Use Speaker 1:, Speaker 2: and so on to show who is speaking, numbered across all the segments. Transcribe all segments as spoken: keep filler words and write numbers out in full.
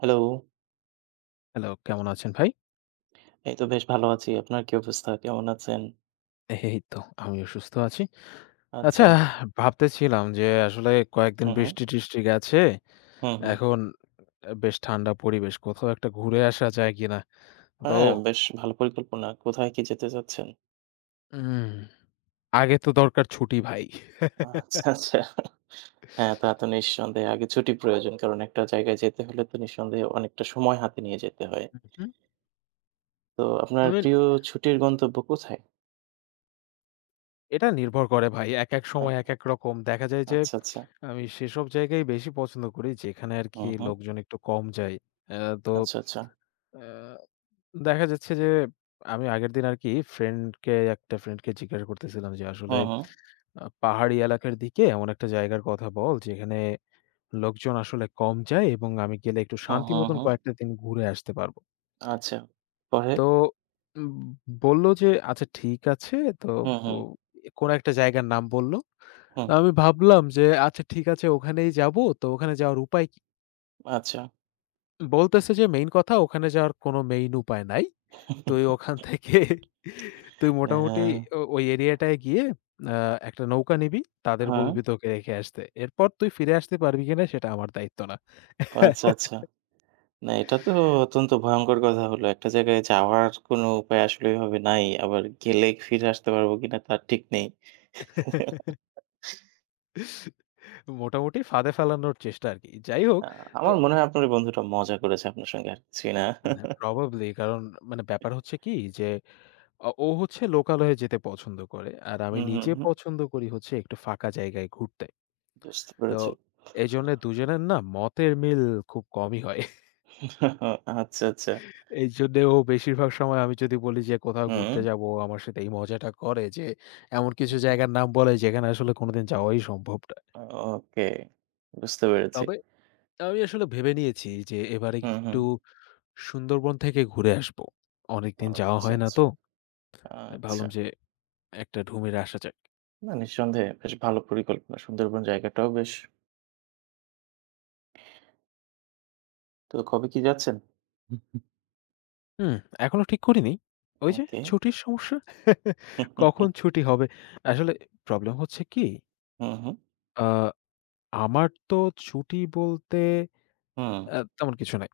Speaker 1: Hello.
Speaker 2: Hello, কেমন আছেন ভাই?
Speaker 1: এই তো বেশ ভালো আছি। আপনার কি অবস্থা? কেমন আছেন?
Speaker 2: এই তো আমিও সুস্থ আছি। আচ্ছা,
Speaker 1: আচ্ছা।
Speaker 2: ভাবতেছিলাম যে আসলে কয়েকদিন
Speaker 1: হু, হু।
Speaker 2: বৃষ্টি-টিষ্টি গেছে।
Speaker 1: হু, হু।
Speaker 2: এখন আ বেশ ঠান্ডা পরিবেশ। কোথাও একটা ঘুরে আসা যায় কিনা? তো
Speaker 1: হ্যাঁ, বেশ ভালো পরিকল্পনা। কোথায় কি যেতে চাচ্ছেন?
Speaker 2: উম আগে তো দরকার ছুটি ভাই।
Speaker 1: আচ্ছা, আচ্ছা। হ্যাঁ, তা তো নিঃসন্দেহে আগে ছুটি প্রয়োজন। কারণ একটা জায়গায় যেতে হলে তো নিঃসন্দেহে অনেকটা সময় হাতে নিয়ে যেতে হয়।
Speaker 2: উহু।
Speaker 1: তো আপনার
Speaker 2: I mean,
Speaker 1: প্রিয় ছুটির গন্তব্য কোথায়?
Speaker 2: এটা নির্ভর করে ভাই। একেক
Speaker 1: আ
Speaker 2: সময় একেক রকম। দেখা যায় যে
Speaker 1: আচ্ছা, আচ্ছা।
Speaker 2: আমি সেসব জায়গায় বেশি পছন্দ করি যেখানে
Speaker 1: হু,
Speaker 2: আরকি
Speaker 1: হু।
Speaker 2: লোকজন একটু কম যায়। আ তো
Speaker 1: আচ্ছা, আচ্ছা।
Speaker 2: আ দেখা যাচ্ছে যে আমি আগের দিন আরকি ফ্রেন্ডকে একটা ফ্রেন্ডকে জিজ্ঞাসা করতেছিলাম যে
Speaker 1: হু,
Speaker 2: আসলে
Speaker 1: হু।
Speaker 2: আ পাহাড়ি এলাকার দিকে এমন একটা জায়গার কথা বল যেখানে লোকজন আসলে কম যায় এবং আমি গেলে একটু
Speaker 1: হু,
Speaker 2: শান্তি
Speaker 1: হু,
Speaker 2: মতন
Speaker 1: হু।
Speaker 2: কয়েকটা দিন ঘুরে আসতে পারবো।
Speaker 1: আচ্ছা। পরে?
Speaker 2: তো উম বলল যে আচ্ছা, ঠিক আছে। তো
Speaker 1: হু, হু।
Speaker 2: ও কোনো একটা জায়গার নাম বলল।
Speaker 1: হু।
Speaker 2: আমি ভাবলাম যে আচ্ছা, ঠিক আছে, ওখানেই যাবো। তো ওখানে যাওয়ার উপায় কি?
Speaker 1: আচ্ছা।
Speaker 2: বলতেছে যে মেইন কথা ওখানে যাওয়ার কোনো মেইন উপায় নাই। তুই ওখান থেকে তুই মোটামুটি
Speaker 1: হ্যাঁ।
Speaker 2: ও ওই এরিয়াটায় গিয়ে আ একটা নৌকা নিবি। তাদের
Speaker 1: হ্যাঁ।
Speaker 2: বলবি তোকে রেখে আসতে। এরপর তুই ফিরে আসতে পারবি কিনা সেটা আমার দায়িত্ব না।
Speaker 1: আচ্ছা, আচ্ছা। না, এটা তো অত্যন্ত ভয়ঙ্কর কথা হলো। একটা জায়গায় যাওয়ার কোনো উপায় আসলে এভাবে নাই। আবার গেলে ফিরে আসতে পারবো কিনা তার ঠিক নেই।
Speaker 2: মোটামুটি ফাঁদে ফেলানোর চেষ্টা আরকি। যাই হোক,
Speaker 1: আ
Speaker 2: তো
Speaker 1: আমার মনে হয় আপনার ওই বন্ধুটা মজা করেছে আপনার সঙ্গে আর কিছুই না।
Speaker 2: হ্যাঁ, প্রবাবলি কারণ মানে ব্যাপার হচ্ছে কি যে অ ও হচ্ছে লোকালয়ে যেতে পছন্দ করে। আর আমি
Speaker 1: হুম, হুম,
Speaker 2: নিজে
Speaker 1: হুম।
Speaker 2: পছন্দ করি হচ্ছে একটু ফাঁকা জায়গায় ঘুরতে।
Speaker 1: বুঝতে
Speaker 2: তো
Speaker 1: পেরেছি।
Speaker 2: এজন্য দুজনের না মতের মিল খুব কমই হয়।
Speaker 1: আচ্ছা, আচ্ছা।
Speaker 2: এইজন্যে ও বেশিরভাগ সময় আমি যদি বলি যে কোথাও
Speaker 1: হুম।
Speaker 2: ঘুরতে যাবো, ও আমার সাথে এই মজাটা করে যে এমন কিছু জায়গার নাম বলে যেখানে আসলে কোনোদিন যাওয়াই সম্ভব না।
Speaker 1: ওকে। বুঝতে পেরেছি।
Speaker 2: তবে আমি আসলে ভেবে নিয়েছি যে এবারে
Speaker 1: হুম, হুম।
Speaker 2: একটু সুন্দরবন থেকে ঘুরে আসবো। অনেকদিন যাওয়া
Speaker 1: আচ্ছা,
Speaker 2: হয় না
Speaker 1: আচ্ছা,
Speaker 2: তো। তাই
Speaker 1: আচ্ছা।
Speaker 2: ভাবলাম যে একটা ঢু মেরে আসা যাক।
Speaker 1: না নিঃসন্দেহে বেশ ভালো পরিকল্পনা। সুন্দরবন জায়গাটাও বেশ। তো কবে কি যাচ্ছেন?
Speaker 2: হুম, এখনো ঠিক করিনি। ওই যে
Speaker 1: ওকে।
Speaker 2: ছুটির সমস্যা। কখন ছুটি হবে? আসলে প্রবলেম হচ্ছে কি?
Speaker 1: হুম, হুম, হুম।
Speaker 2: আ আমার তো ছুটি বলতে
Speaker 1: হুম।
Speaker 2: আ তেমন কিছু নাই।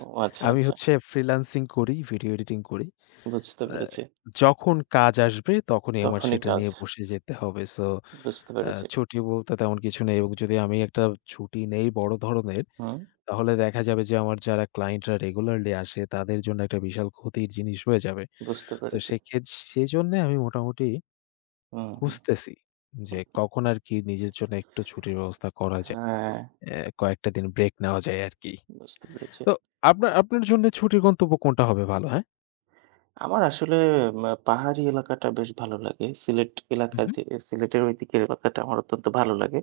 Speaker 1: ও, আচ্ছা,
Speaker 2: আমি
Speaker 1: আচ্ছা।
Speaker 2: হচ্ছে ফ্রিল্যান্সিং করি, ভিডিও এডিটিং করি।
Speaker 1: বুঝতে
Speaker 2: আ
Speaker 1: পেরেছি।
Speaker 2: যখন কাজ আসবে তখনই আমার
Speaker 1: তখনই
Speaker 2: সেটা
Speaker 1: কাজ।
Speaker 2: নিয়ে বসে যেতে হবে। সো
Speaker 1: বুঝতে
Speaker 2: আ
Speaker 1: পেরেছি।
Speaker 2: ছুটি বলতে তেমন কিছু নেই এবং যদি আমি একটা ছুটি নেই বড় ধরনের,
Speaker 1: হুম,
Speaker 2: তাহলে দেখা যাবে যে আমার যারা ক্লায়েন্টরা রেগুলারলি আসে তাদের জন্য একটা বিশাল ক্ষতির জিনিস হয়ে যাবে।
Speaker 1: বুঝতে
Speaker 2: তো
Speaker 1: পেরেছি।
Speaker 2: সেক্ষেত সেজন্যে আমি মোটামুটি
Speaker 1: হুম, হুম।
Speaker 2: খুঁজতেছি যে কখন আরকি নিজের জন্য একটু ছুটির ব্যবস্থা করা যায়।
Speaker 1: হ্যাঁ,
Speaker 2: অ্যা কয়েকটা দিন ব্রেক নেওয়া যায় আরকি।
Speaker 1: বুঝতে পেরেছি।
Speaker 2: তো আপনার আপনার জন্য ছুটির গন্তব্য কোনটা হবে ভালো? হ্যাঁ?
Speaker 1: আমার আসলে মা পাহাড়ি এলাকাটা বেশ ভালো লাগে। সিলেট এলাকা
Speaker 2: Mhm.
Speaker 1: যে সিলেটের ঐদিকের এলাকাটা আমার অত্যন্ত ভালো লাগে।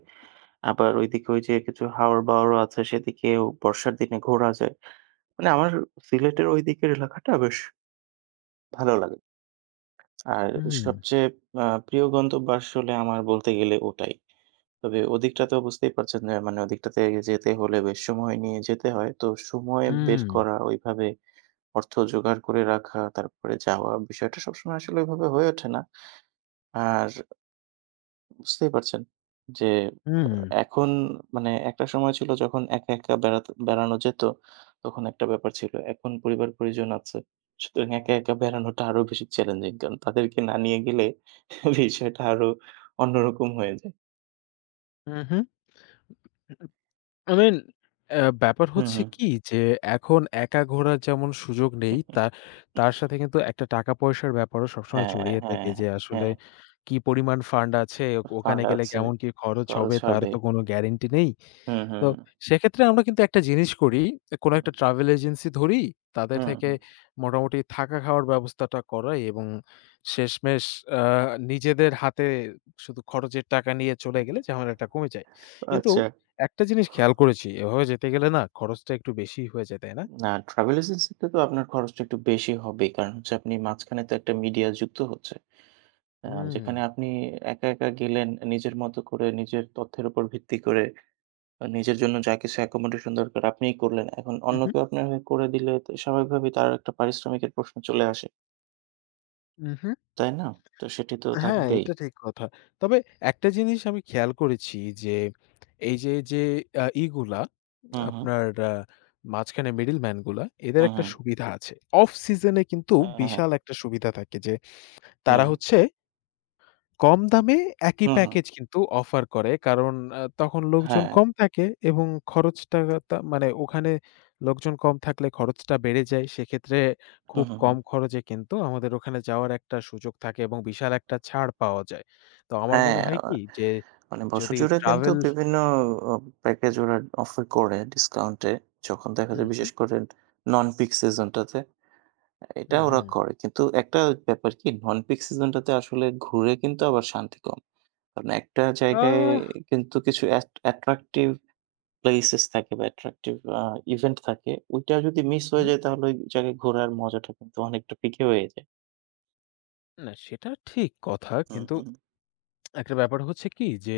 Speaker 1: আবার ঐদিকে ওই যে কিছু হাওর-বাওরও আছে সেদিকেও বর্ষার দিনে ঘোরা যায়। মানে আমার সিলেটের ঐদিকের এলাকাটা বেশ ভালো লাগে। আর
Speaker 2: Mm,
Speaker 1: সবচেয়ে আ প্রিয় গন্তব্য আসলে আমার বলতে গেলে ওটাই। তবে ওদিকটা তো বুঝতেই পারছেন যে মানে ওদিকটাতে যেতে হলে বেশ সময় নিয়ে যেতে হয়। তো সময় বের
Speaker 2: mm,
Speaker 1: করা ওইভাবে অর্থ জোগাড় করে রাখা, তারপরে যাওয়া বিষয়টা সবসময় আসলে ওইভাবে হয়ে ওঠে না। আর বুঝতেই পারছেন যে আ
Speaker 2: mm,
Speaker 1: এখন মানে একটা সময় ছিল যখন একা, একা বেড়াতে বেড়ানো যেত, তখন একটা ব্যাপার ছিল। এখন পরিবার-পরিজন আছে। সুতরাং একা, একা বেড়ানোটা আরো বেশি চ্যালেঞ্জিং। কারণ তাদেরকে না নিয়ে গেলে বিষয়টা আরো অন্যরকম হয়ে যায়।
Speaker 2: mhm। I mean, অ্যা ব্যাপার
Speaker 1: হুম,
Speaker 2: হচ্ছে
Speaker 1: হুম।
Speaker 2: কি যে এখন একা ঘোরার যেমন সুযোগ নেই, তা তার সাথে কিন্তু একটা টাকা-পয়সার ব্যাপারও সবসময়
Speaker 1: হ্যাঁ,
Speaker 2: জড়িয়ে থাকে
Speaker 1: হ্যাঁ,
Speaker 2: যে আসলে
Speaker 1: হ্যাঁ।
Speaker 2: কি পরিমাণ ফান্ড আছে, ওক
Speaker 1: ফান্ড
Speaker 2: ওখানে গেলে
Speaker 1: আছে,
Speaker 2: কেমন কি খরচ
Speaker 1: খরচ
Speaker 2: হবে তার
Speaker 1: হবে।
Speaker 2: তো কোনো গ্যারান্টি নেই।
Speaker 1: হুম,
Speaker 2: তো
Speaker 1: হুম,
Speaker 2: সেক্ষেত্রে আমরা কিন্তু একটা জিনিস করি, কোনো
Speaker 1: হুম,
Speaker 2: একটা ট্রাভেল এজেন্সি ধরি, তাদের
Speaker 1: হুম,
Speaker 2: থেকে
Speaker 1: হুম।
Speaker 2: মোটামুটি থাকা খাওয়ার ব্যবস্থাটা করাই এবং শেষমেষ আ নিজেদের হাতে শুধু খরচের টাকা নিয়ে চলে গেলে ঝামেলাটা কমে যায়। কিন্তু
Speaker 1: আচ্ছা।
Speaker 2: একটা জিনিস খেয়াল করেছি, এভাবে যেতে গেলে না খরচটা একটু বেশিই হয়ে যায়, তাই না?
Speaker 1: না ট্রাভেল এজেন্সিতে তো আপনার খরচটা একটু বেশি হবেই। কারণ হচ্ছে আপনি মাঝখানে তো একটা মিডিয়া যুক্ত হচ্ছে। আ যেখানে আপনি একা, একা গেলেন নিজের মতো করে, নিজের তথ্যের উপর ভিত্তি করে আ নিজের জন্য যা কিছু accommodation দরকার আপনিই করলেন। এখন অন্য
Speaker 2: উহু,
Speaker 1: কেউ আপনার হয়ে করে দিলে তো স্বাভাবিকভাবেই তার একটা পারিশ্রমিকের প্রশ্ন চলে আসে।
Speaker 2: উহু।
Speaker 1: তাই না? তো সেটি তো
Speaker 2: হ্যাঁ,
Speaker 1: থাকবেই।
Speaker 2: এটা ঠিক কথা। তবে একটা জিনিস আমি খেয়াল করেছি যে, এই যে, যে, আ ইগুলা
Speaker 1: হুম, হুম।
Speaker 2: আপনার আ মাঝখানে মিডল ম্যান গুলা এদের
Speaker 1: হুম,
Speaker 2: একটা
Speaker 1: হুম।
Speaker 2: সুবিধা আছে। অফ সিজন এ কিন্তু
Speaker 1: হ্যাঁ, হ্যাঁ।
Speaker 2: বিশাল একটা সুবিধা থাকে যে,
Speaker 1: হুম।
Speaker 2: তারা হচ্ছে কম দামে একই
Speaker 1: হুম, হুম।
Speaker 2: প্যাকেজ কিন্তু অফার করে। কারণ আ তখন লোকজন
Speaker 1: হ্যাঁ।
Speaker 2: কম থাকে এবং খরচটা তা মানে ওখানে লোকজন কম থাকলে খরচটা বেড়ে যায়। সেক্ষেত্রে
Speaker 1: হুম,
Speaker 2: খুব
Speaker 1: হুম,
Speaker 2: কম
Speaker 1: হুম।
Speaker 2: খরচে কিন্তু আমাদের ওখানে যাওয়ার একটা সুযোগ থাকে এবং বিশাল একটা ছাড় পাওয়া যায়। তো আমার মনে
Speaker 1: হ্যাঁ,
Speaker 2: হয়
Speaker 1: আ
Speaker 2: কি যে
Speaker 1: মানে বছর
Speaker 2: যদি
Speaker 1: জুড়ে কিন্তু
Speaker 2: ট্রাভেল
Speaker 1: বিভিন্ন অ প্যাকেজ ওরা অফার করে ডিসকাউন্টে। যখন দেখা
Speaker 2: হুম,
Speaker 1: যায়
Speaker 2: হুম,
Speaker 1: বিশেষ করে non peak season টাতে। এটা
Speaker 2: হুম,
Speaker 1: ওরা
Speaker 2: হুম।
Speaker 1: করে। কিন্তু একটা ব্যাপার কি নন পিক সিজনটাতে আসলে ঘুরে কিন্তু আবার শান্তি কম। কারণ একটা জায়গায়
Speaker 2: আহ,
Speaker 1: কিন্তু কিছু অ্যাট অ্যাট্রাকটিভ প্লেসেস থাকে বা অ্যাট্রাকটিভ আ ইভেন্ট থাকে। ওইটা যদি মিস হয়ে
Speaker 2: হুম,
Speaker 1: যায় তাহলে ওই জায়গায় ঘোরার মজাটা কিন্তু অনেকটা ফিকে হয়ে যায়।
Speaker 2: না সেটা ঠিক কথা।
Speaker 1: হুম,
Speaker 2: কিন্তু
Speaker 1: হুম।
Speaker 2: একটা ব্যাপার হচ্ছে কি যে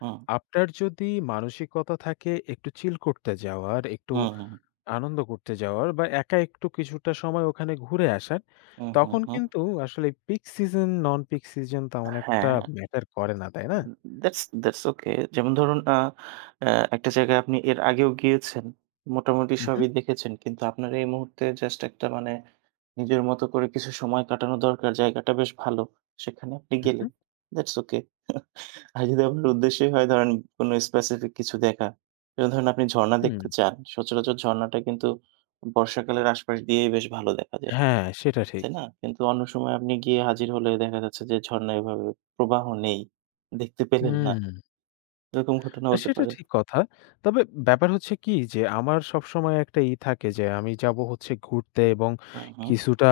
Speaker 1: হুম,
Speaker 2: আপনার যদি মানসিকতা থাকে একটু চিল করতে যাওয়ার, একটু
Speaker 1: হুম, হুম,
Speaker 2: আনন্দ করতে যাওয়ার বা একা একটু কিছুটা সময় ওখানে ঘুরে আসার,
Speaker 1: হুম, হুম,
Speaker 2: তখন
Speaker 1: হুম।
Speaker 2: কিন্তু আসলে peak season non peak season তেমন
Speaker 1: হ্যাঁ।
Speaker 2: একটা ম্যাটার করে না, তাই না?
Speaker 1: Um that's that's okay. যেমন ধরুন আ অ্যা একটা জায়গায় আপনি এর আগেও গিয়েছেন। মোটামুটি
Speaker 2: উহু,
Speaker 1: সবই দেখেছেন। কিন্তু আপনার এই মুহূর্তে জাস্ট একটা মানে নিজের মতো করে কিছু সময় কাটানো দরকার। জায়গাটা বেশ ভালো। সেখানে আপনি
Speaker 2: উহু।
Speaker 1: গেলেন। That's okay. আর যদি আপনার উদ্দেশ্যই হয় ধরেন কোনো স্পেসিফিক কিছু দেখা। যেমন ধরেন আপনি ঝরণা
Speaker 2: হুম, হুম।
Speaker 1: দেখতে চান। সচরাচর ঝরণাটা কিন্তু বর্ষাকালের আশপাশ দিয়েই বেশ ভালো দেখা যায়।
Speaker 2: হ্যাঁ, সেটা ঠিক।
Speaker 1: তাই না? কিন্তু অন্য সময় আপনি গিয়ে হাজির হলে দেখা যাচ্ছে যে ঝরণা এভাবে প্রবাহ নেই। দেখতে পেলেন না।
Speaker 2: হুম।
Speaker 1: এরকম ঘটনা হতে
Speaker 2: সেটা
Speaker 1: পারে।
Speaker 2: ঠিক কথা। তবে ব্যাপার হচ্ছে কি যে আমার সবসময় একটা ই থাকে যে আমি যাবো হচ্ছে ঘুরতে এবং
Speaker 1: হুম, হুম।
Speaker 2: কিছুটা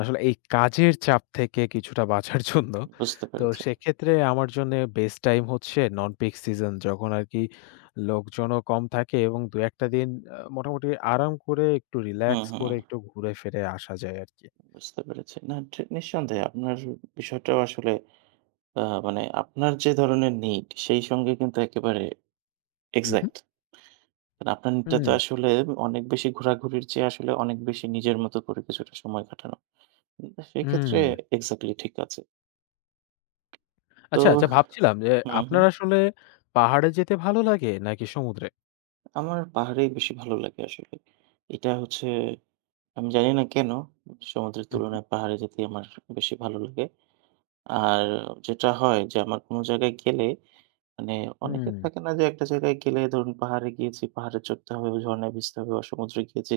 Speaker 2: আসলে এই কাজের চাপ থেকে কিছুটা বাঁচার জন্য।
Speaker 1: বুঝতে
Speaker 2: তো
Speaker 1: পেরেছি।
Speaker 2: সেক্ষেত্রে আমার জন্য বেস্ট টাইম হচ্ছে নন পিক সিজন যখন আরকি লোকজনও কম থাকে এবং দুই এক টা দিন আ মোটামুটি আরাম করে একটু
Speaker 1: হুম,
Speaker 2: রিল্যাক্স
Speaker 1: হুম।
Speaker 2: করে একটু ঘুরে ফিরে আসা যায় আরকি।
Speaker 1: বুঝতে পেরেছি। না ঠি নিঃসন্দেহে আপনার বিষয়টাও আসলে আ মানে আপনার যে ধরনের need সেই সঙ্গে কিন্তু একেবারে
Speaker 2: উহু।
Speaker 1: এক্সাক্ট। কারণ আপনার need
Speaker 2: হুম,
Speaker 1: তো
Speaker 2: হুম।
Speaker 1: আসলে অনেক বেশি ঘোরাঘুরির চেয়ে আসলে অনেক বেশি নিজের মতো করে কিছুটা সময় কাটানো। উম, সেই
Speaker 2: হুম, হুম।
Speaker 1: ক্ষেত্রে এক্সাক্টলি ঠিক আছে। তো
Speaker 2: আচ্ছা, আচ্ছা, ভাবছিলাম যে
Speaker 1: হুম, হুম।
Speaker 2: আপনার আসলে পাহাড়ে যেতে ভালো লাগে নাকি সমুদ্রে?
Speaker 1: আমার পাহাড়েই বেশি ভালো লাগে আসলে। এটা হচ্ছে আমি জানি না কেন সমুদ্রের
Speaker 2: উহু।
Speaker 1: তুলনায় পাহাড়ে যেতেই আমার বেশি ভালো লাগে। আর যেটা হয় যে আমার কোনো জায়গায় গেলে মানে
Speaker 2: হুম,
Speaker 1: অনেকের থাকে না যে একটা জায়গায় গেলে ধরুন পাহাড়ে গিয়েছি, পাহাড়ে চড়তে হবে, ঝরণায় ভিজতে হবে বা সমুদ্রে গিয়েছি,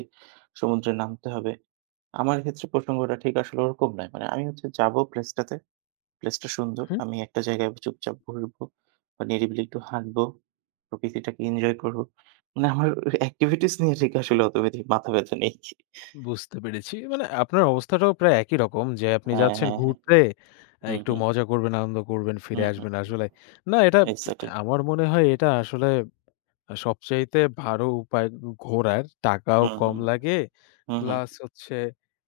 Speaker 1: সমুদ্রে নামতে হবে। আমার ক্ষেত্রে প্রসঙ্গটা ঠিক আসলে ওরকম নয়। মানে আমি হচ্ছে যাবো প্লেসটাতে, প্লেসটা সুন্দর।
Speaker 2: হুম,
Speaker 1: আমি একটা জায়গায় চুপচাপ ঘুরবো বা নিরিবিলি একটু হাঁটবো, প্রকৃতিটাকে এনজয় করবো। মানে আমার এক্টিভিটিস নিয়ে ঠিক আসলে অত বেশি মাথা ব্যথা নেই।
Speaker 2: বুঝতে পেরেছি। মানে আপনার অবস্থাটাও প্রায় একই রকম যে আপনি
Speaker 1: হ্যাঁ,
Speaker 2: যাচ্ছেন
Speaker 1: হ্যাঁ, হ্যাঁ।
Speaker 2: ঘুরতে, আ
Speaker 1: হুম,
Speaker 2: একটু
Speaker 1: হুম।
Speaker 2: মজা করবেন, আনন্দ করবেন, ফিরে
Speaker 1: হুম, হুম,
Speaker 2: আসবেন
Speaker 1: হুম।
Speaker 2: আসলে। না, এটা
Speaker 1: এক্সাক্টলি।
Speaker 2: আমার মনে হয় এটা আসলে সবচাইতে ভালো উপায় ঘোরার। টাকাও
Speaker 1: হুম,
Speaker 2: কম
Speaker 1: হুম,
Speaker 2: লাগে,
Speaker 1: হুম, হুম।
Speaker 2: প্লাস হচ্ছে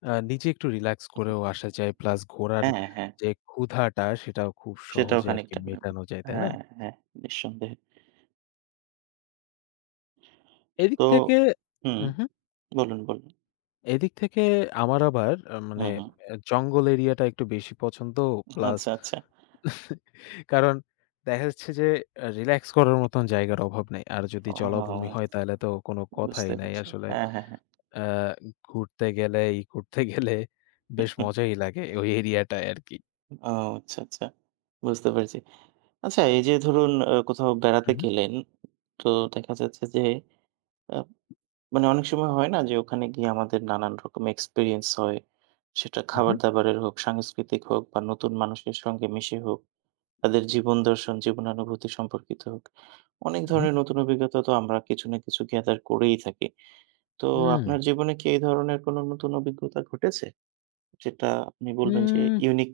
Speaker 2: আ নিজে একটু রিল্যাক্স করেও আসা যায়, প্লাস ঘোরার
Speaker 1: হ্যাঁ, হ্যাঁ।
Speaker 2: যে ক্ষুধাটা সেটাও খুব
Speaker 1: সেটাও
Speaker 2: সহজে আরকি
Speaker 1: খানিকটা মেমরি।
Speaker 2: মেটানো যায়, তাই না?
Speaker 1: হ্যাঁ, হ্যাঁ, নিঃসন্দেহে।
Speaker 2: এদিক
Speaker 1: তো
Speaker 2: থেকে
Speaker 1: হুম,
Speaker 2: উহু।
Speaker 1: বলুন, বলুন।
Speaker 2: এদিক থেকে আমার আবার আ
Speaker 1: হুম,
Speaker 2: মানে
Speaker 1: হুম।
Speaker 2: অ্যা জঙ্গল এরিয়াটা একটু বেশি পছন্দ। প্লাস
Speaker 1: আচ্ছা, আচ্ছা।
Speaker 2: কারণ দেখা যাচ্ছে যে আ রিল্যাক্স করার মতন জায়গার অভাব নাই। আর যদি জলাভূমি
Speaker 1: ও,
Speaker 2: হয় তাহলে তো কোনো কথাই
Speaker 1: বুঝতে
Speaker 2: নাই
Speaker 1: পেরেছি।
Speaker 2: আসলে।
Speaker 1: হ্যাঁ, হ্যাঁ, হ্যাঁ।
Speaker 2: আ ঘুরতে গেলে, ই করতে গেলে বেশ মজাই লাগে ওই এরিয়াটায় আরকি।
Speaker 1: ও আচ্ছা, আচ্ছা। বুঝতে পেরেছি। আচ্ছা এই যে ধরুন আ কোথাও বেড়াতে
Speaker 2: উহু,
Speaker 1: গেলেন, তো দেখা যাচ্ছে যে আ মানে অনেক সময় হয় না যে ওখানে গিয়ে আমাদের নানান রকম এক্সপেরিয়েন্স হয়। সেটা
Speaker 2: উহু,
Speaker 1: খাবার-দাবারের হোক, সাংস্কৃতিক হোক বা নতুন মানুষের সঙ্গে মিশে হোক। তাদের জীবন দর্শন, জীবনানুভূতি সম্পর্কিত হোক। অনেক
Speaker 2: উহু,
Speaker 1: ধরনের নতুন অভিজ্ঞতা তো আমরা কিছু না কিছু গ্যাদার করেই থাকি। তো
Speaker 2: হুম,
Speaker 1: আপনার জীবনে কি এই ধরনের কোনো নতুন অভিজ্ঞতা ঘটেছে? যেটা আপনি বলবেন যে
Speaker 2: হুম,
Speaker 1: ইউনিক।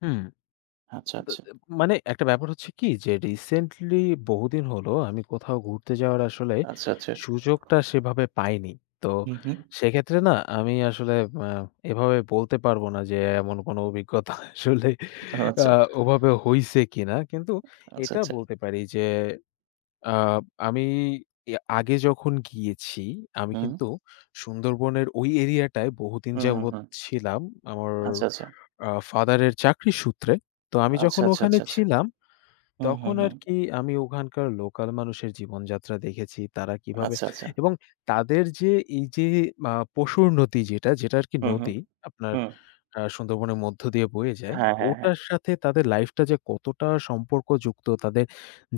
Speaker 2: হুম।
Speaker 1: আচ্ছা, আচ্ছা,
Speaker 2: মানে একটা ব্যাপার হচ্ছে কি যে রিসেন্টলি বহুদিন হলো আমি কোথাও ঘুরতে যাওয়ার আসলে
Speaker 1: আচ্ছা, আচ্ছা।
Speaker 2: সুযোগটা সেভাবে পাইনি। তো
Speaker 1: হুম, হুম।
Speaker 2: সেক্ষেত্রে না আমি আসলে আ এভাবে বলতে পারবো না যে এমন কোনো অভিজ্ঞতা আসলে
Speaker 1: ও
Speaker 2: আ
Speaker 1: আচ্ছা,
Speaker 2: ওভাবে হইছে কিনা। কিন্তু
Speaker 1: আচ্ছা,
Speaker 2: এটা
Speaker 1: আচ্ছা।
Speaker 2: বলতে পারি যে আ আমি এ আগে যখন গিয়েছি আমি
Speaker 1: হুম,
Speaker 2: কিন্তু সুন্দরবনের ওই এরিয়াটায় বহুদিন
Speaker 1: হুম, হুম,
Speaker 2: যাবৎ
Speaker 1: হুম।
Speaker 2: ছিলাম আমার
Speaker 1: আচ্ছা, আচ্ছা,
Speaker 2: আ ফাদারের চাকরির সূত্রে। তো আমি
Speaker 1: আচ্ছা,
Speaker 2: যখন
Speaker 1: আচ্ছা,
Speaker 2: ওখানে
Speaker 1: আচ্ছা, আচ্ছা।
Speaker 2: ছিলাম
Speaker 1: হুম, হুম,
Speaker 2: তখন
Speaker 1: হুম।
Speaker 2: আরকি আমি ওখানকার লোকাল মানুষের জীবনযাত্রা দেখেছি। তারা কিভাবে
Speaker 1: আচ্ছা, আচ্ছা।
Speaker 2: এবং তাদের যে এই যে আ পশুর নদী যেটা, যেটা আরকি
Speaker 1: হুম, হুম।
Speaker 2: নদী আপনার
Speaker 1: হুম।
Speaker 2: আ সুন্দরবনের মধ্য দিয়ে বয়ে যায়।
Speaker 1: হ্যাঁ, হ্যাঁ, হ্যাঁ।
Speaker 2: ওটার সাথে তাদের লাইফটা যে কতটা সম্পর্কযুক্ত, তাদের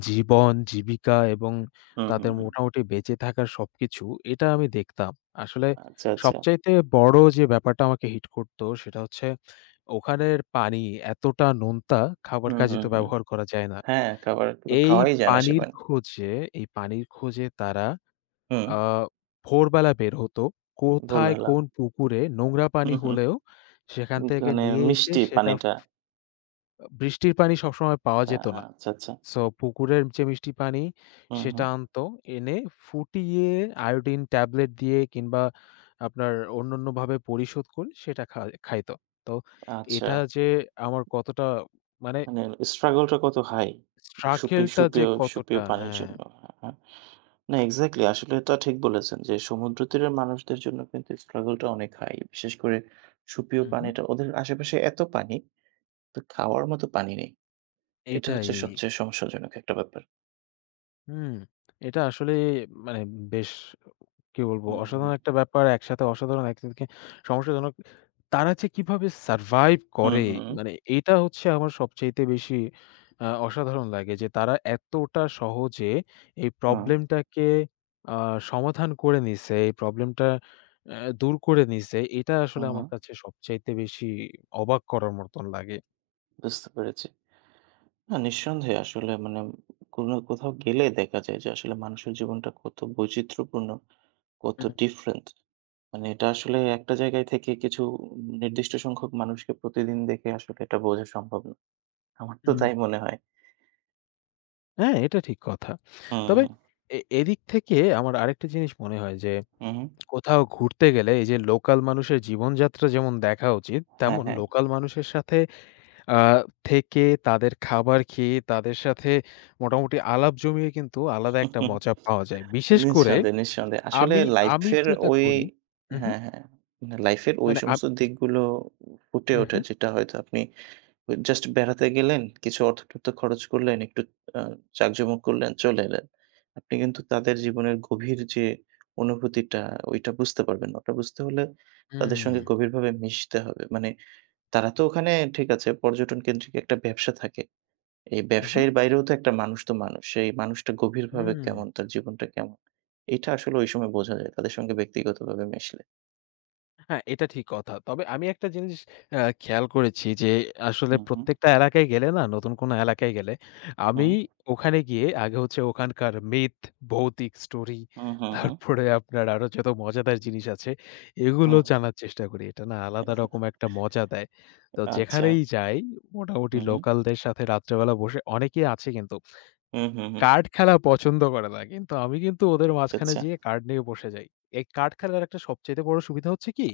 Speaker 2: জীবন, জীবিকা এবং
Speaker 1: হুম, হুম,
Speaker 2: তাদের
Speaker 1: হুম।
Speaker 2: মোটামুটি বেঁচে থাকার সবকিছু এটা আমি দেখতাম। আসলে
Speaker 1: আচ্ছা, আচ্ছা।
Speaker 2: সবচাইতে বড় যে ব্যাপারটা আমাকে হিট করত সেটা হচ্ছে ওখানের পানি এতটা নোনতা, খাবার
Speaker 1: হুম,
Speaker 2: কাজে
Speaker 1: হুম,
Speaker 2: তো
Speaker 1: হুম।
Speaker 2: ব্যবহার করা যায় না।
Speaker 1: হ্যাঁ, খাবার তো
Speaker 2: এই
Speaker 1: খাওয়াই যায় না
Speaker 2: পানির
Speaker 1: সেভাবে।
Speaker 2: খোঁজে এই পানির খোঁজে তারা
Speaker 1: হুম,
Speaker 2: আ ভোরবেলা বের হতো। কোথায়
Speaker 1: ভোরবেলা।
Speaker 2: কোন পুকুরে নোংরা পানি
Speaker 1: হুম, হুম।
Speaker 2: হলেও সেখান থেকে
Speaker 1: মানে
Speaker 2: নিয়ে এসে
Speaker 1: মিষ্টি
Speaker 2: সেটা ফ
Speaker 1: পানিটা।
Speaker 2: বৃষ্টির পানি সবসময় পাওয়া
Speaker 1: আ
Speaker 2: যেত না।
Speaker 1: আচ্ছা, আচ্ছা।
Speaker 2: সো পুকুরের যে মিষ্টি পানি
Speaker 1: হুম, হুম।
Speaker 2: সেটা আনতো। এনে ফুটিয়ে আয়োডিন ট্যাবলেট দিয়ে কিংবা আপনার অন্যান্যভাবে পরিশোধ করে সেটা খা খাইত। তো
Speaker 1: আচ্ছা।
Speaker 2: এটা যে আমার কতটা মানে
Speaker 1: মানে struggle টা কত হাই।
Speaker 2: স্ট্রাগেল
Speaker 1: সুপেয়
Speaker 2: টা যে
Speaker 1: সুপেয় সুপেয়
Speaker 2: কতটা
Speaker 1: পানির
Speaker 2: হ্যাঁ।
Speaker 1: জন্য। হ্যাঁ, হ্যাঁ। না এক্সাক্টলি আসলে এটা ঠিক বলেছেন যে সমুদ্র তীরের মানুষদের জন্য কিন্তু struggle টা অনেক হাই। বিশেষ করে সুপেয়
Speaker 2: উহু,
Speaker 1: পানিটা ওদের আশেপাশে এত পানি, তো খাওয়ার মতো পানি নেই। এটা
Speaker 2: এটাই।
Speaker 1: হচ্ছে সবচেয়ে সমস্যাজনক একটা ব্যাপার।
Speaker 2: হুম, এটা আসলে মানে বেশ কি বলবো?
Speaker 1: হুম, হুম,
Speaker 2: অসাধারণ একটা ব্যাপার। একসাথে অসাধারণ, একদিকে সমস্যাজনক। তারা যে কিভাবে সারভাইভ
Speaker 1: হুম,
Speaker 2: করে
Speaker 1: হুম,
Speaker 2: মানে এটা হচ্ছে আমার সবচাইতে বেশি আ অসাধারণ লাগে যে তারা এতটা সহজে এই
Speaker 1: হুম,
Speaker 2: প্রবলেমটাকে আ সমাধান করে নিছে। এই প্রবলেমটা আ দূর করে নিছে। এটা আসলে
Speaker 1: হুম, হুম,
Speaker 2: আমার কাছে সবচাইতে বেশি অবাক করার মতন লাগে।
Speaker 1: বুঝতে পেরেছি। না, নিঃসন্দেহে আসলে মানে কোনো কোথাও গেলে দেখা যায় যে আসলে মানুষের জীবনটা কত বৈচিত্র্যপূর্ণ, কত
Speaker 2: হুম।
Speaker 1: ডিফারেন্ট। মানে এটা আসলে একটা জায়গায় থেকে কিছু নির্দিষ্ট সংখ্যক মানুষকে প্রতিদিন দেখে আসলে এটা বোঝা সম্ভব না। আমার তো
Speaker 2: হুম।
Speaker 1: তাই মনে হয়।
Speaker 2: হ্যাঁ, এটা ঠিক কথা।
Speaker 1: হুম,
Speaker 2: তবে
Speaker 1: হুম,
Speaker 2: এ এদিক থেকে আমার আরেকটা জিনিস মনে হয় যে,
Speaker 1: হুম, হুম।
Speaker 2: কোথাও ঘুরতে গেলে এই যে লোকাল মানুষের জীবনযাত্রা যেমন দেখা উচিত,
Speaker 1: হ্যাঁ,
Speaker 2: তেমন
Speaker 1: হ্যাঁ।
Speaker 2: লোকাল মানুষের সাথে আ থেকে তাদের খাবার খেয়ে তাদের সাথে মোটামুটি আলাপ জমিয়ে কিন্তু আলাদা একটা মজা পাওয়া যায়। বিশেষ করে
Speaker 1: নিঃসন্দেহে, নিঃসন্দেহে। আসলে
Speaker 2: আমি আমি
Speaker 1: লাইফের
Speaker 2: যেটা
Speaker 1: ওই
Speaker 2: করি উহু,
Speaker 1: হ্যাঁ, হ্যাঁ। মানে লাইফের ওই
Speaker 2: মানে আম
Speaker 1: সমস্ত দিকগুলো ফুটে ওঠে
Speaker 2: উহু,
Speaker 1: যেটা হয়তো আপনি জাস্ট বেড়াতে গেলেন, কিছু অর্থ-টর্থ খরচ করলেন, একটু আ জাঁকজমক করলেন, চলে এলেন। আপনি কিন্তু তাদের জীবনের গভীর যে অনুভূতিটা, ওইটা বুঝতে পারবেন না। ওটা বুঝতে হলে তাদের
Speaker 2: হুম,
Speaker 1: সঙ্গে গভীরভাবে মিশতে হবে। মানে তারা তো ওখানে ঠিক আছে পর্যটন কেন্দ্রিক একটা ব্যবসা থাকে। এই
Speaker 2: উহু, হুম।
Speaker 1: ব্যবসায়ীর বাইরেও তো একটা মানুষ তো মানুষ। সেই মানুষটা গভীরভাবে
Speaker 2: উম।
Speaker 1: কেমন, তার জীবনটা কেমন? এটা আসলে ওই সময় বোঝা যায় তাদের সঙ্গে ব্যক্তিগতভাবে মিশলে।
Speaker 2: হ্যাঁ, এটা ঠিক কথা। তবে আমি একটা জিনিস আ খেয়াল করেছি যে আসলে
Speaker 1: হুম, হুম,
Speaker 2: প্রত্যেকটা এলাকায় গেলে না, নতুন কোনো এলাকায় গেলে আমি
Speaker 1: হুম,
Speaker 2: ওখানে গিয়ে আগে হচ্ছে ওখানকার মিথ, ভৌতিক স্টোরি,
Speaker 1: হুম, হুম, হুম,
Speaker 2: তারপরে আপনার আরো যত মজাদার জিনিস আছে এগুলো
Speaker 1: হুম,
Speaker 2: জানার চেষ্টা করি। এটা না আলাদা রকম একটা মজা দেয়। তো
Speaker 1: আচ্ছা।
Speaker 2: যেখানেই যাই মোটামুটি
Speaker 1: হুম,
Speaker 2: লোকালদের সাথে রাত্রেবেলা বসে অনেকেই আছে কিন্তু
Speaker 1: হুম, হুম, হুম,
Speaker 2: কার্ড খেলা পছন্দ করে না। কিন্তু আমি কিন্তু ওদের
Speaker 1: আচ্ছা,
Speaker 2: মাঝখানে
Speaker 1: আচ্ছা।
Speaker 2: যেয়ে কার্ড নিয়ে বসে যাই। এই কার্ড খেলার একটা সবচাইতে বড় সুবিধা হচ্ছে কি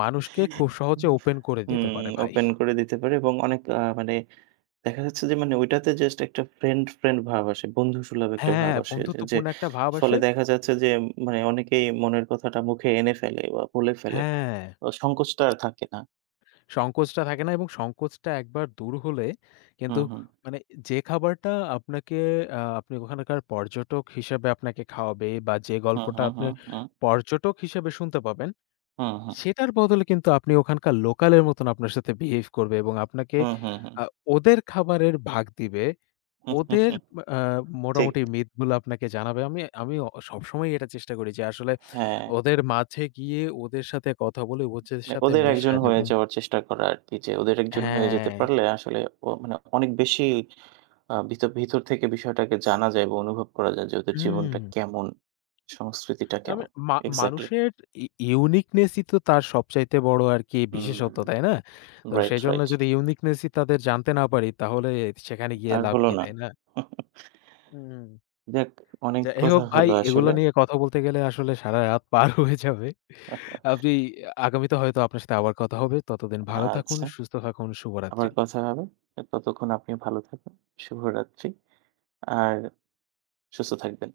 Speaker 2: মানুষকে খুব সহজে ওপেন করে
Speaker 1: হুম,
Speaker 2: দিতে পারে ভাই।
Speaker 1: ওপেন করে দিতে পারি এবং অনেক আ মানে দেখা যাচ্ছে যে মানে ওইটাতে জাস্ট একটা ফ্রেন্ড, ফ্রেন্ড ভাব আসে। বন্ধুসুলভ একটা ভাব
Speaker 2: হ্যাঁ,
Speaker 1: আসে যে, যে
Speaker 2: বন্ধুত্বপূর্ণ একটা ভাব
Speaker 1: ফলে
Speaker 2: আসে।
Speaker 1: দেখা যাচ্ছে যে মানে অনেকেই মনের কথাটা মুখে এনে ফেলে বা বলে ফেলে।
Speaker 2: হ্যাঁ,
Speaker 1: ও সংকোচটা আর থাকে না।
Speaker 2: সংকোচটা থাকে না এবং সংকোচটা একবার দূর হলে
Speaker 1: হুম,
Speaker 2: কিন্তু
Speaker 1: হুম।
Speaker 2: মানে যে খাবারটা আপনাকে আ আপনি ওখানকার পর্যটক হিসেবে আপনাকে খাওয়াবে বা যে
Speaker 1: হুম,
Speaker 2: গল্পটা
Speaker 1: হুম,
Speaker 2: আপনি
Speaker 1: হুম, হুম,
Speaker 2: পর্যটক হিসেবে শুনতে পাবেন,
Speaker 1: হুম, হুম,
Speaker 2: সেটার বদলে কিন্তু আপনি ওখানকার লোকালের মতন আপনার সাথে বিহেভ করবে এবং আপনাকে
Speaker 1: হুম, হুম, হুম।
Speaker 2: আ ওদের খাবারের ভাগ দিবে
Speaker 1: হুম হুম
Speaker 2: ওদের
Speaker 1: হুম।
Speaker 2: আ
Speaker 1: ঠিক।
Speaker 2: মোটামুটি মিথ গুলো আপনাকে জানাবে। আমি আমি অ সবসময়ই এটা চেষ্টা করি যে আসলে
Speaker 1: হ্যাঁ,
Speaker 2: ওদের মাঝে গিয়ে ওদের সাথে কথা বলে ওদের
Speaker 1: মানে
Speaker 2: সাথে
Speaker 1: ওদের একজন
Speaker 2: মেশার
Speaker 1: হয়ে
Speaker 2: এবং
Speaker 1: যাওয়ার চেষ্টা করা আরকি যে ওদের একজন হয়ে যেতে
Speaker 2: হ্যাঁ,
Speaker 1: পারলে আসলে ও মানে অনেক বেশি আ ভিতর, ভিতর থেকে বিষয়টাকে জানা যায় বা অনুভব করা যায় যে ওদের
Speaker 2: হুম।
Speaker 1: জীবনটা কেমন, সংস্কৃতিটা
Speaker 2: আমি
Speaker 1: কেমন।
Speaker 2: মা
Speaker 1: এক্সাক্টলি।
Speaker 2: মানুষের ই ইউনিকনেস ই তো তার সবচাইতে বড় আরকি
Speaker 1: হুম,
Speaker 2: বিশেষত্ব, তাই না? তো
Speaker 1: রাইট,
Speaker 2: সেজন্য
Speaker 1: রাইট।
Speaker 2: যদি ইউনিকনেস ই তাদের জানতে না পারি তাহলে সেখানে গিয়ে
Speaker 1: আর
Speaker 2: লাভ
Speaker 1: হলো
Speaker 2: কি,
Speaker 1: না।
Speaker 2: তাই না? হুম।
Speaker 1: যাক, অনেক
Speaker 2: যাই
Speaker 1: কথা
Speaker 2: হোক ভাই,
Speaker 1: হলো
Speaker 2: এগুলো
Speaker 1: আসলে।
Speaker 2: নিয়ে কথা বলতে গেলে আসলে সারারাত পার হয়ে যাবে। আপনি আগামীতে হয়তো আপনার সাথে আবার কথা হবে। ততদিন ভালো থাকুন,
Speaker 1: আচ্ছা,
Speaker 2: সুস্থ থাকুন,
Speaker 1: আবার
Speaker 2: শুভরাত্রি।
Speaker 1: কথা হবে। ততক্ষণ আপনি ভালো থাকুন। শুভরাত্রি। আর সুস্থ থাকবেন।